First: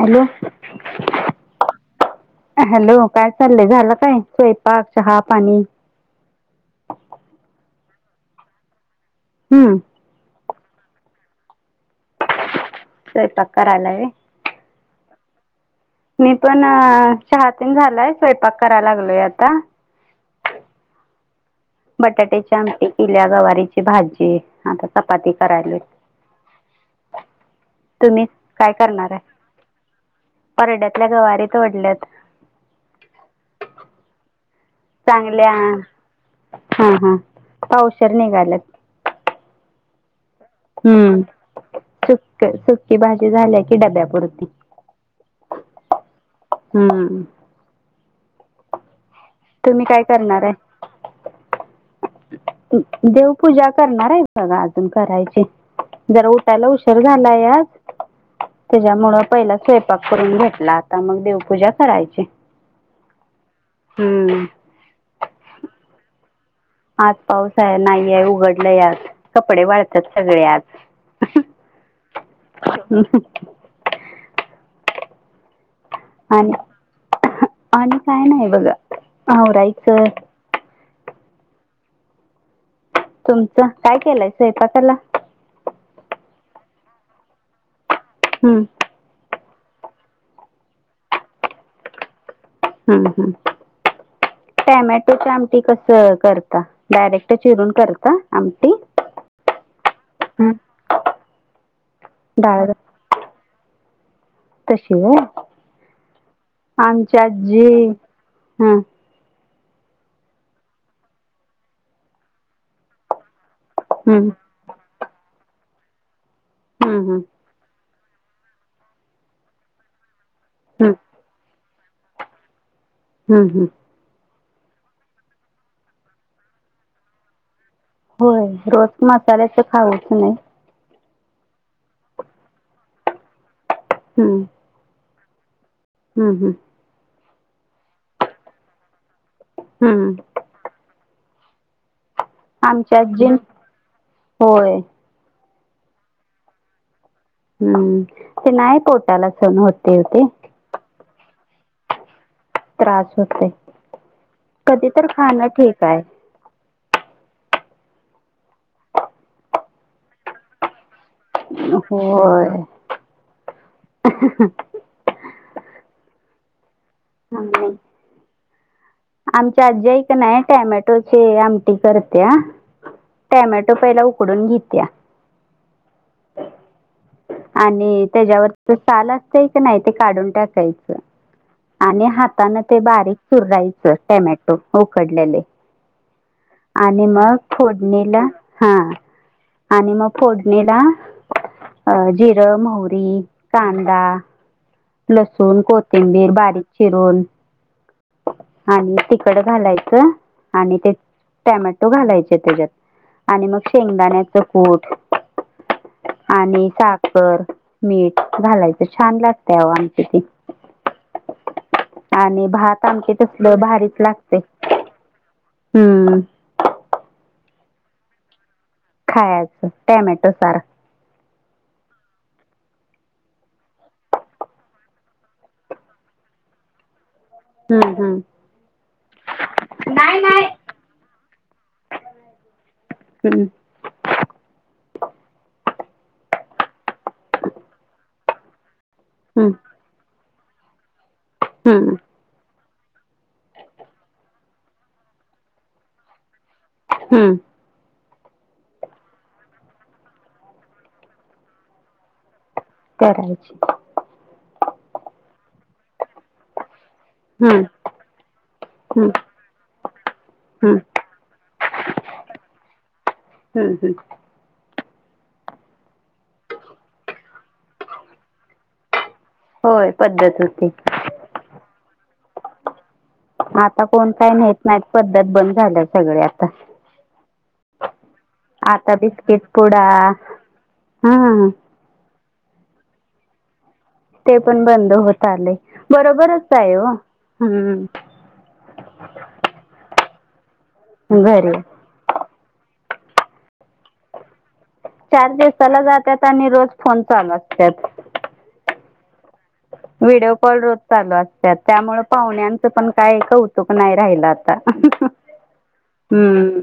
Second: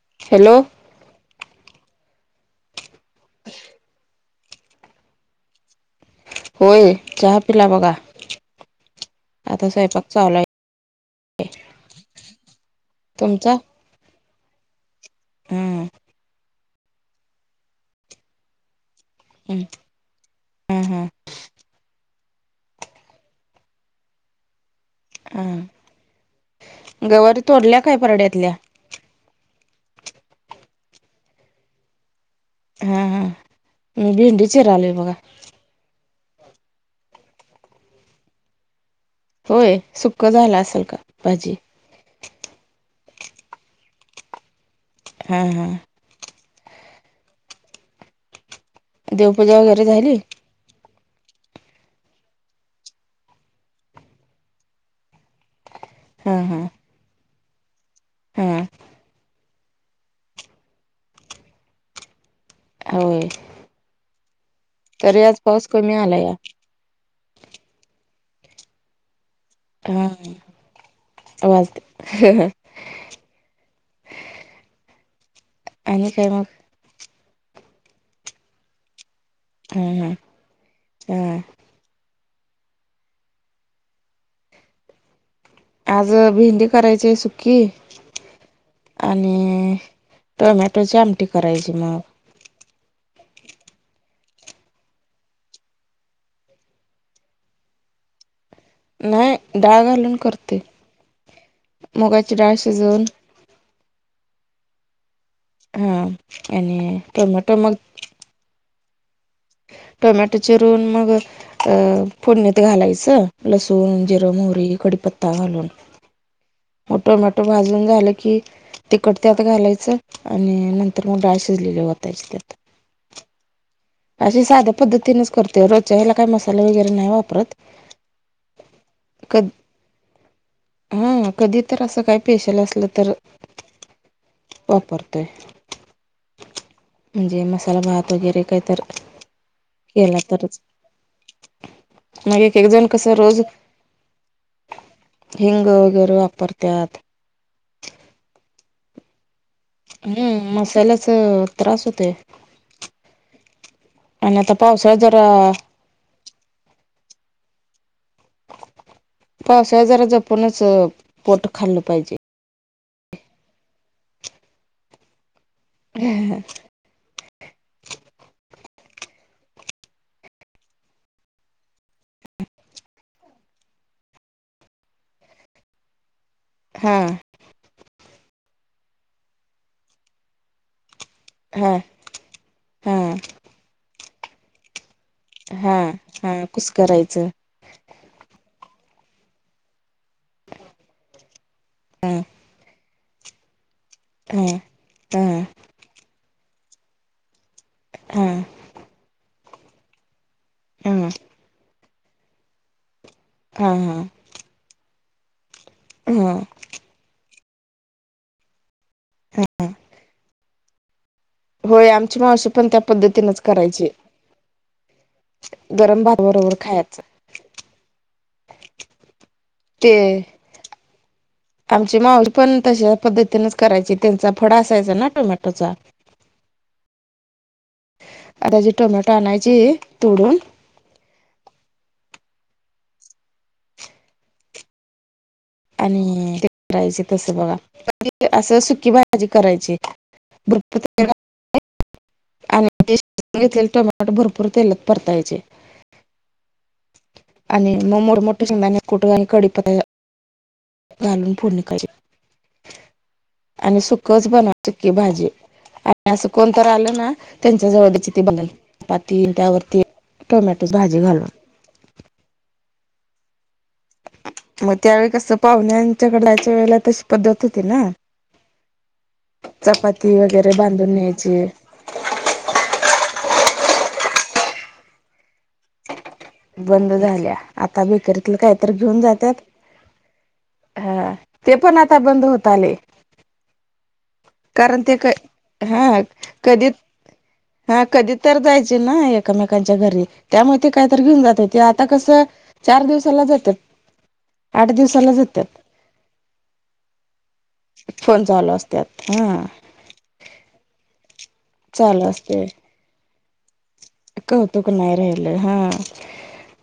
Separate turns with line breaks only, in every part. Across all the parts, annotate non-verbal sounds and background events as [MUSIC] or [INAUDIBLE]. Hello. Hello काय चाललंय झालं काय स्वयंपाक चहा पाणी?
होय चहा पिला बघा आता
हम्म
स्वयंपाक चालाय. [UNINTELLIGIBLE]
स्वयंपाक
तुमचा
करालाय होय?
हम्म.
मी पण चहा तेन झालाय. स्वयंपाक करायला लागलोय आत
हम्म हां हां.
बटाट्याच्या आमटी केल्या गवारीची भाजी आता. चपाती करायले
हम्म गवारी तोडल्या काय
तुम्ही
परड्यातल्या
काय करणार आहे परड्यातल्या गवारीत वढल्यात.
हा हा मी भिंडी चिरायलो.
चांगल्या हा हा हा पावशेर निघालेत.
होय? सुक्क झालं असं
हम्म सुक्क सुक्की भाजी झाल्या की डब्यापुरती.
हा हा.
हम्म.
देवपूजा
तुम्ही
वगैरे
काय
झाली
करणार आहे? देवपूजा करणार आहे [UNINTELLIGIBLE] अजून करायची. जरा
हा हा
उटायला उशेर झालाय आज.
हा
त्याच्यामुळं पहिला स्वयंपाक करून घेतला आता मंग देवपूजा करायची.
होय.
हम्म.
तरी आज पाऊस कमी आला या.
आज पाऊस आहे, नाहीये उघडलाय आज. कपडे
हा
वाळत्यात सगळे आज.
वाजते काय मग
आणि आणि काय नाही बघा.
हम्म
आवरायचं
हम्म काय
तुमचं काय केलाय स्वयपाकाला?
आज भेंडी करायची हाय सुखी.
हम्म.
आणि टोमॅटोची आमटी करायची मग.
हम् हम. टोमॅटो ची आमटी कशी करता, डायरेक्ट चिरून करता आमटी.
नाय डाळ घालून
हं.
करते मुगाची डाळ शिजवून.
तशी व्हाय
हां आणि
आमची
टोमॅटो मग
आजी हा.
टोमॅटो चिरून मग, फोडणीत घालायचं. लसुन
हं हं
जिरं मोहरी कढीपत्ता घालून. म
हं
टोमॅटो भाजून झालं की तिखट त्यात घालायचं. आणि
हं
नंतर मग, डाळ शिजलेली वतायची त्यात.
हम् हम्.
अशी साध्या पद्धतीनेच करते रोजच्या ह्याला मसाला वगैरे नाय वापरत.
होय रोज मसाल्याचं खाऊच नई.
हम्म.. कधी तर असं, काय स्पेशल असलं तर.
हम्म.
वापरतोय.
हम्म हम्म.
म्हणजे मसाला भात वगैरे काय तर
हं
केला तरच. मग एक एक जण
आमची
कसं
आजी
रोज
होय
हिंग वगैरे वापरतयात.
हम्म ते नाही पोटाला सहन होत.
हम्म मसाल्याच त्रास होतय.
त्रास होते कधी
पावसाळ्यात
तर
जरा
खाणं ठीक हाय.
पावसाळ्यात जरा जपूनच. पोट खाल्लं पाहिजे
होय.
[INAUDIBLE]
[UNINTELLIGIBLE] आमची आजी हाय क नाय टोमॅटोची आमटी करत्या. टोमॅटो पहिला उकडून घित्या.
हां..
आणि त्याच्यावरच साल असतय कीनाय ते काढून टाकायचं.
हां..
आणि हाताने ते बारीक चुरायच टॉमे उकडलेले
हा हा कुस
आणि
करायचं
मगं, फोडणीला. हा आणि मग, फोडणीला जिरं मोहरी कांदा.
हां.
लसूण कोथिंबीर बारीक चिरून.
हा..
आणि तिकड घालायचं आणि ते
हा हा
टॅमॅटो घालायचे त्याच्यात. आणि मग
हा
शेंगदाण्याच कूट
हा
आणि सा बर मीठ घालायचं छान लागत्या आहो आमटी ती.
होय आमची
आणि
मावशी पण त्या
भात आमची
पद्धतीनेच
तसलं
करायची.
भारीच लागते
गरम
हम्म
भात बरोबर खायचं.
खायाचं
ते
टॉमेटो सार.
आमची माऊशी पण तशा पद्धतीनेच करायची त्यांचा फड असायचा ना टमेटोचा.
[INAUDIBLE] हम्म हम्म
आता जी टोमॅटो आणायची तोडून.
हम्म.
आणि ते करायचे तस बघा असं सुकी भाजी
हम्म
करायची. दु. [UNINTELLIGIBLE]
हम्म.
आणि घेतलेले टोमॅटो भरपूर तेलात परतायचे.
हम्म.
आणि मग मोठमोठे शेगदााने कुठ आणि कडीपता घालून फोडणी का.
करायची
आणि सुकच बनवा सुकी भाजी आणि असं कोणत आलं ना.
हम्म
त्यांच्या जवळची ते बदल
हम्म
पाती त्यावरती टोमॅटो
हम्म
भाजी घालून.
हम्म हम्म.
मग त्यावेळी कसं पाहुण्यांच्याकडं जायच्या वेळेला तशी पद्धत होती ना.
होय पद्धत होती.
जे.
आता कोण काय नेत नात पद्धत बंद झाल्या सगळय.
बंद झाल्या आता बेकरीतलं काहीतरी
आता
घेऊन जातात.
बिस्किट पुडा
हा ते पण आता बंद होत आले.
ते पण
कारण
बंद
ते काय,
होत आले
हा
बरोबरच
कधी
आहे हो
हा
हम्म
कधी तर जायचे ना एकमेकांच्या घरी, त्यामुळे ते कायतर घेऊन जात
घरी
होते. आत आता कसं चार दिवसाला येतात आठ दिवस.
चार दिवसाला जात्यात आणि रोज फोन चालू असत्यात.
फोन चालू असत हा.
व्हिडिओ कॉल रोज चालू असत त्यामुळे
चालू असते
पाहुण्यांचं पण काय कौतुक. तूप नाही राहिला आता
कौतुक नाही राहिलं हा
हम्म.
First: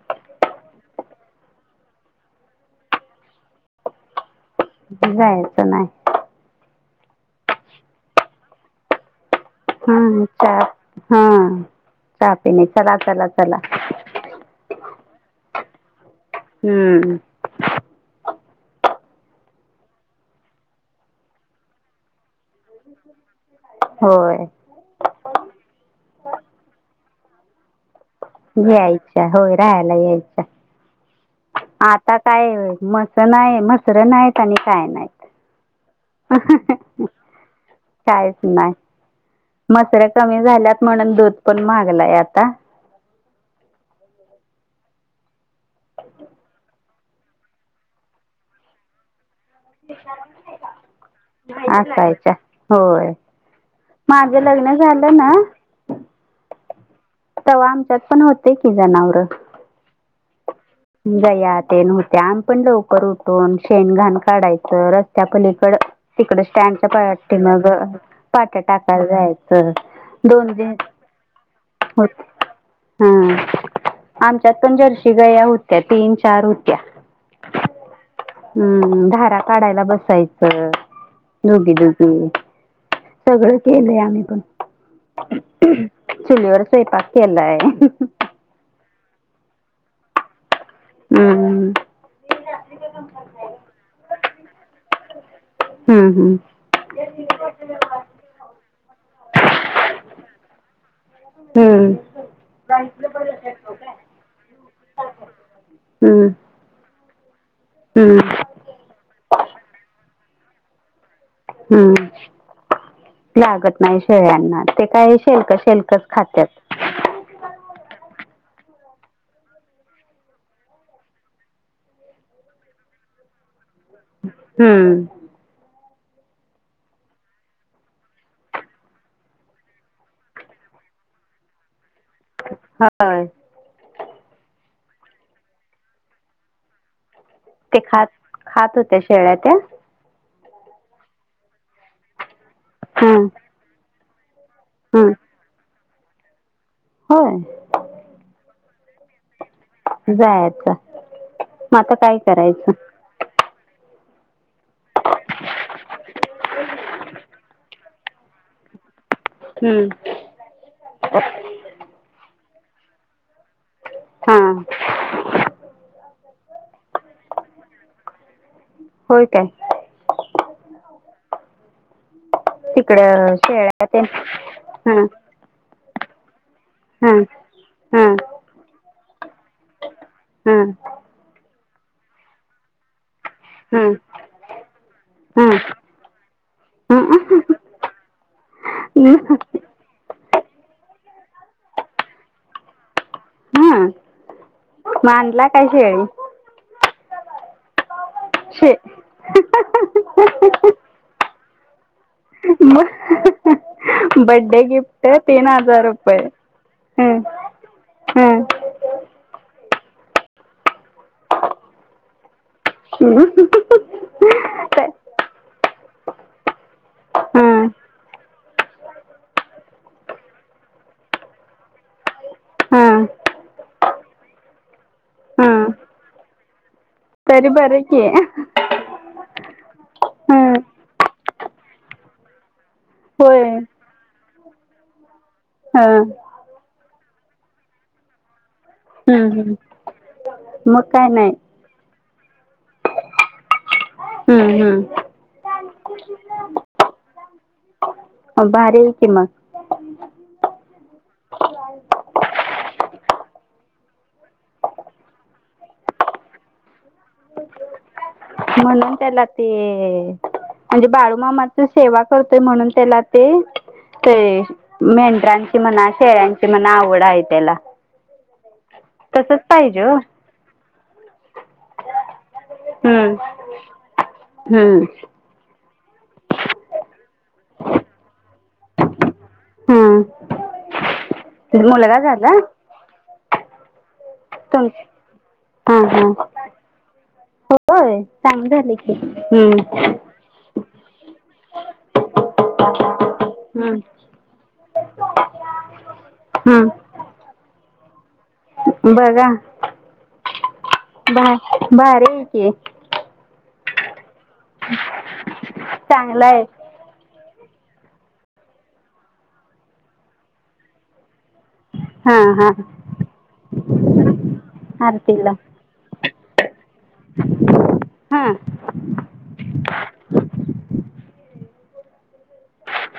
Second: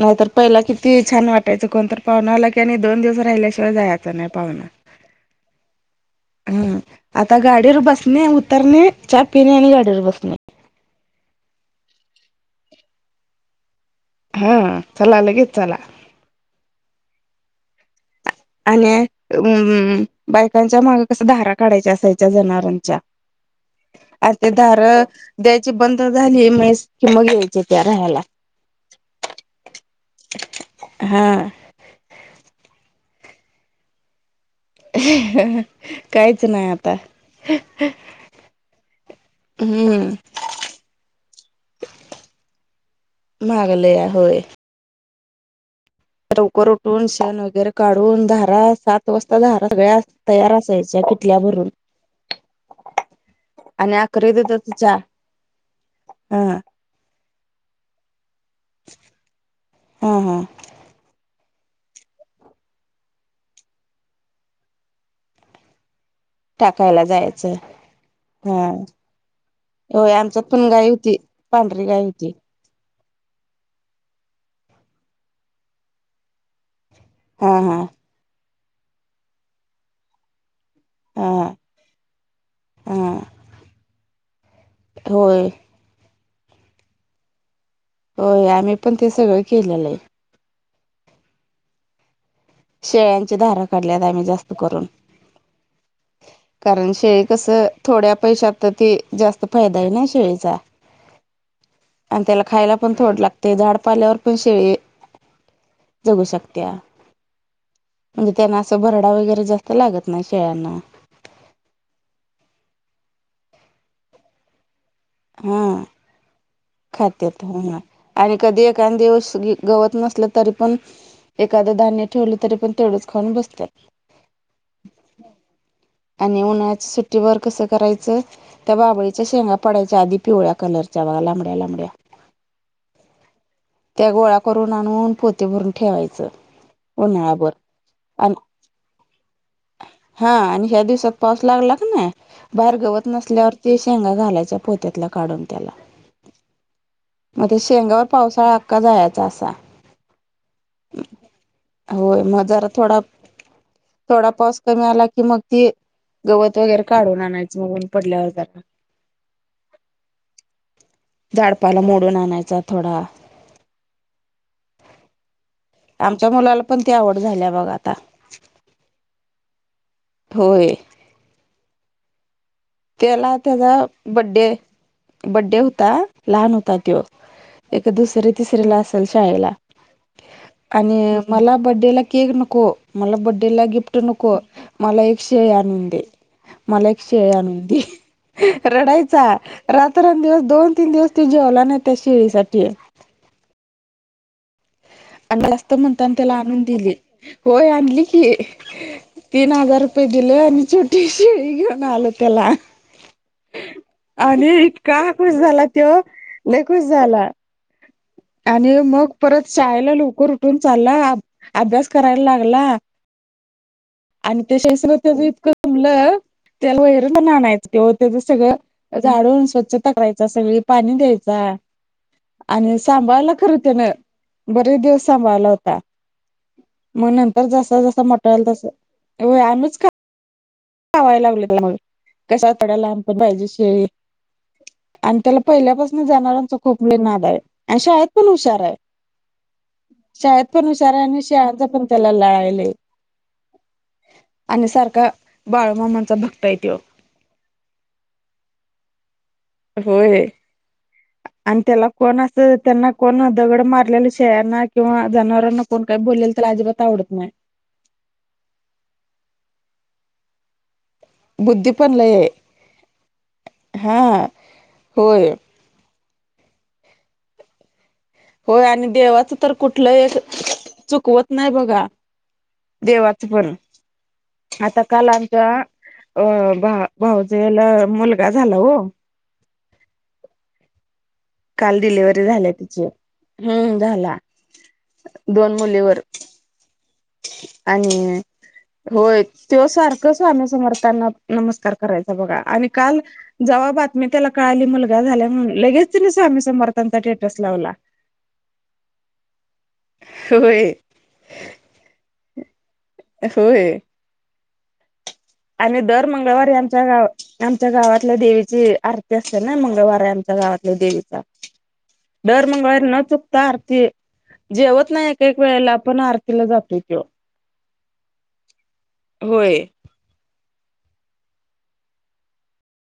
नाहीतर पहिलं किती छान वाटायचं कोणत पाहुना आला की आणि दोन दिवस राहिल्याशिवाय जायचं नाही पाहुना.
जायचं नाही.
हं आता गाडीवर बसणे, उतरणे. च्या पीने आणि [UNINTELLIGIBLE]
हम हम चाय पीने चला चला चला.
हा चलाला लगेच चला.
हम्म.
आणि बायकांच्या मागे कस धारा काढायच्या असायच्या जना
होय
[UNINTELLIGIBLE] द्यायची बंद झाली म्हैस कि मग यायचे त्या राहायला.
यायच्या होय राहायला यायच्या.
हा हा.
आता काय मसं नाहीय मसं [UNINTELLIGIBLE] नाहीत आणि काय
काहीच नाही आता.
नाहीत.
[INAUDIBLE]
काहीच नाही मसर्या
हम्म
कमी झाल्यात म्हणून दूध पण महागलाय आता.
महागलया होय. तर लवकर उठून शण वगैरे काढून धारा सात वाजता धारा. सगळ्या तयार असायच्या किटल्या भरून.
असायच्या होय
आणि आखरी
माझं
दुधाची
लग्न
चहा
झालं
हा.
तव आमच्यात पण होते की जनावरं.
हा हा
जया ते नव्हते आम पण लवकर उठून शेण घाण काढायचं रस्त्यापलीकड. तिकड स्टँडच्या
टाकायला
पाठी
जायचं
मग पाट्या
हा
टाकायला जायचं
होय आमच्यात
दोन
पण
दिस.
गाय होती पांढरी गाय होती.
हा आमच्यात पण जर्शी गया होत्या तीन चार होत्या.
हा हा.
हम्म धारा काडायला बसायचं.
हा
दुघी दुगी
हा
सगळं केलंय आम्ही पण.
होय
चुलीवर स्वयंपाक केलाय.
होय आम्ही पण ते सगळं केलेलं आहे.
हम्म
शेळ्यांची धारा काढल्यात आम्ही जास्त करून.
हा हम्म
कारण शेळी कसं थोड्या पैशात ते जास्त फायदा आहे ना शेळीचा.
हम्म.
आणि त्याला खायला पण थोड लागतय झाड पाल्यावर पण शेळी
हम्म
जगू
हम्म
शकत्या.
हम्म.
म्हणजे त्यांना असं भरडा वगैरे जास्त लागत नाही शेळ्यांना.
हम्म लागत नाही शेळ्यांना ते काय शेलक
हा
शेलकच खात्यात.
खात्यात हम्म आणि कधी एखा दिवस गवत नसलं तरी पण. एखादं धान्य ठेवलं तरी पण तेवढंच खाऊन बसतात.
हम्म
आणि उन्हाळच्या सुट्टीवरर कसं करायचं. त्या बाबळीच्या शेंगा पडायच्या आधी पिवळ्या कलरच्या बा लांबड्या लांबड्या.
[UNINTELLIGIBLE]
त्या गोळा करून आणून पोती भरून ठेवायचं उन्हाळाया भर.
ते खात खात होत्या शेळ्या त्या.
हा आणि ह्या दिवसात पाऊस लागला का ना बाहेर गवत
हम्म
नसल्यावरती शेंगा घालायचा. पोत्यातला
हम्म
काढून त्याला. आता
होय
शेंगावर पावसाळा आका जायचा असा.
जायच मग आता काय
होय मग जरा
करायचं.
थोडा थोडा पाऊस कमी आला की मग ती गवत वगैरे काढून आणायच ऊन पडल्यावर जरा.
हम्म
झाडपाला मोडून आणायचा थोडा.
हा.
आमच्या मुलाला पण ती आवड झाल्या बघ आता.
होय काय.
होय.
[INAUDIBLE]
त्याला त्याला
शेळ्या ते
बडडे
हं
बडडे होता लहान होता त्यो.
हं
ए
हं
दुसरी तिसरी ला असेल शाळेला.
हा.
आणि मला बड्डेला केक नको. मला बडडे ला
हं
गिफ्ट नको मला एक शेळे
हं
आणून दे मला एक
हं
शेळे आणून दे. रडायचा. रात्रंदिवस दोन तीन दिवस ते जेवला नाही त्या शेळीसाठी.
हा.
आणि जास्त म्हणताना त्याला आणून दिली होय आणली की.
शे
तीन हजार रुपये दिल आणि छोटी शिळी घेऊन आलो. त्याला
म
आणि
बड्डे
इतका
गिफ्ट
खुश
तीन
झाला
हजार
तो
रुपये
लय खुश
हम्म
झाला
हम्म.
आणि मग परत शाळेला लवकर उठून चालला अभ्यास करायला लागला.
केलं [UNINTELLIGIBLE]
आणि त्याच्या स त्याच इतकं तुलं त्याला वगैरे पण
हं
आणायचं किंवा त्याचं सगळं. झाडून स्वच्छ त करायचा सगळी पाणी द्यायचा. आणि
हं
सांभाळला खरं त्यान बरेच दिवस सांभाळला
हं
होता. मग नंतर
तरी
जसा
बरं की
जसा मोठा होईल तस आम्हीच का
हम्म.
खवायला लागले त्यामुळे कसात पडायलाहंबपण
होय
पाहिजे शेळी. आणि त्याला पहिल्यापासून
हं
जनावरचा खूप नाद आहे आणि शाळेत पण हुशार आहे.
हं हं
शाळेत पण
मग
हुशारा
काय
आणि
नाही
शिळचा पण त्याला लळा हाय लई.
हम्म हम्म.
सारखा बाळूमामांचा भक्त आहे त्यो
भारी हाय की मग.
होय. आणि त्याला कोण असं त्यांना कोण दगड मारलेलं शेळयाणा किंवा जनावरांना. कोण काय बोलेल त्याला अजिबात आवडत नाही.
म्हणून त्याला ते म्हणजे बाळुक मामा
बुद्धी पण
सेवा
लय
करतोय
आहे
म्हणून त्याला ते ते
हा होय
मेढ्रां म्हणा शेळ्यांची म्हणा आवड आहे त्याला.
होय आणि देवाचं
तसच
तर
पाहिजे
कुठलं
हो
एक चुकवत नाही बघा.
हम्म
देवाचं पण, आता
हम्म
काल आमचा अ भा भाऊजला मुलगा झाला ओ.
हम्म.
काल डिलिव्हरी झाली तिची हम्म झाला.
तुमची.
दोन मुलीवर.
होय
आणि
चांगलं झालं की
होय त्या
हम्म
सारखं स्वामी समर्थांना नमस्कार करायचा बघा आणि काल. जेव्हा
हम्म
बातमी त्याला कळाली मुलगा झाल्या म्हणून लगेच तिने स्वामी
हम्म
समर्थांचा टे डस लावला.
बघा,
होय.
भा भारी की.
होय.
[INAUDIBLE]
आणि दर
चांगला आहे
मंगळवारी आमच्या गावात आमच्या गावातल्या देवीची आरती असते ना मंगळवार आहे आमच्या गावातल्या देवीचा.
हा
दर
हा
मंगळवारी न चुकत आरती. जेवत नाही एक
आरतीला
एक वेळेला पण आरतीला जातोय तो.
हा.
होय.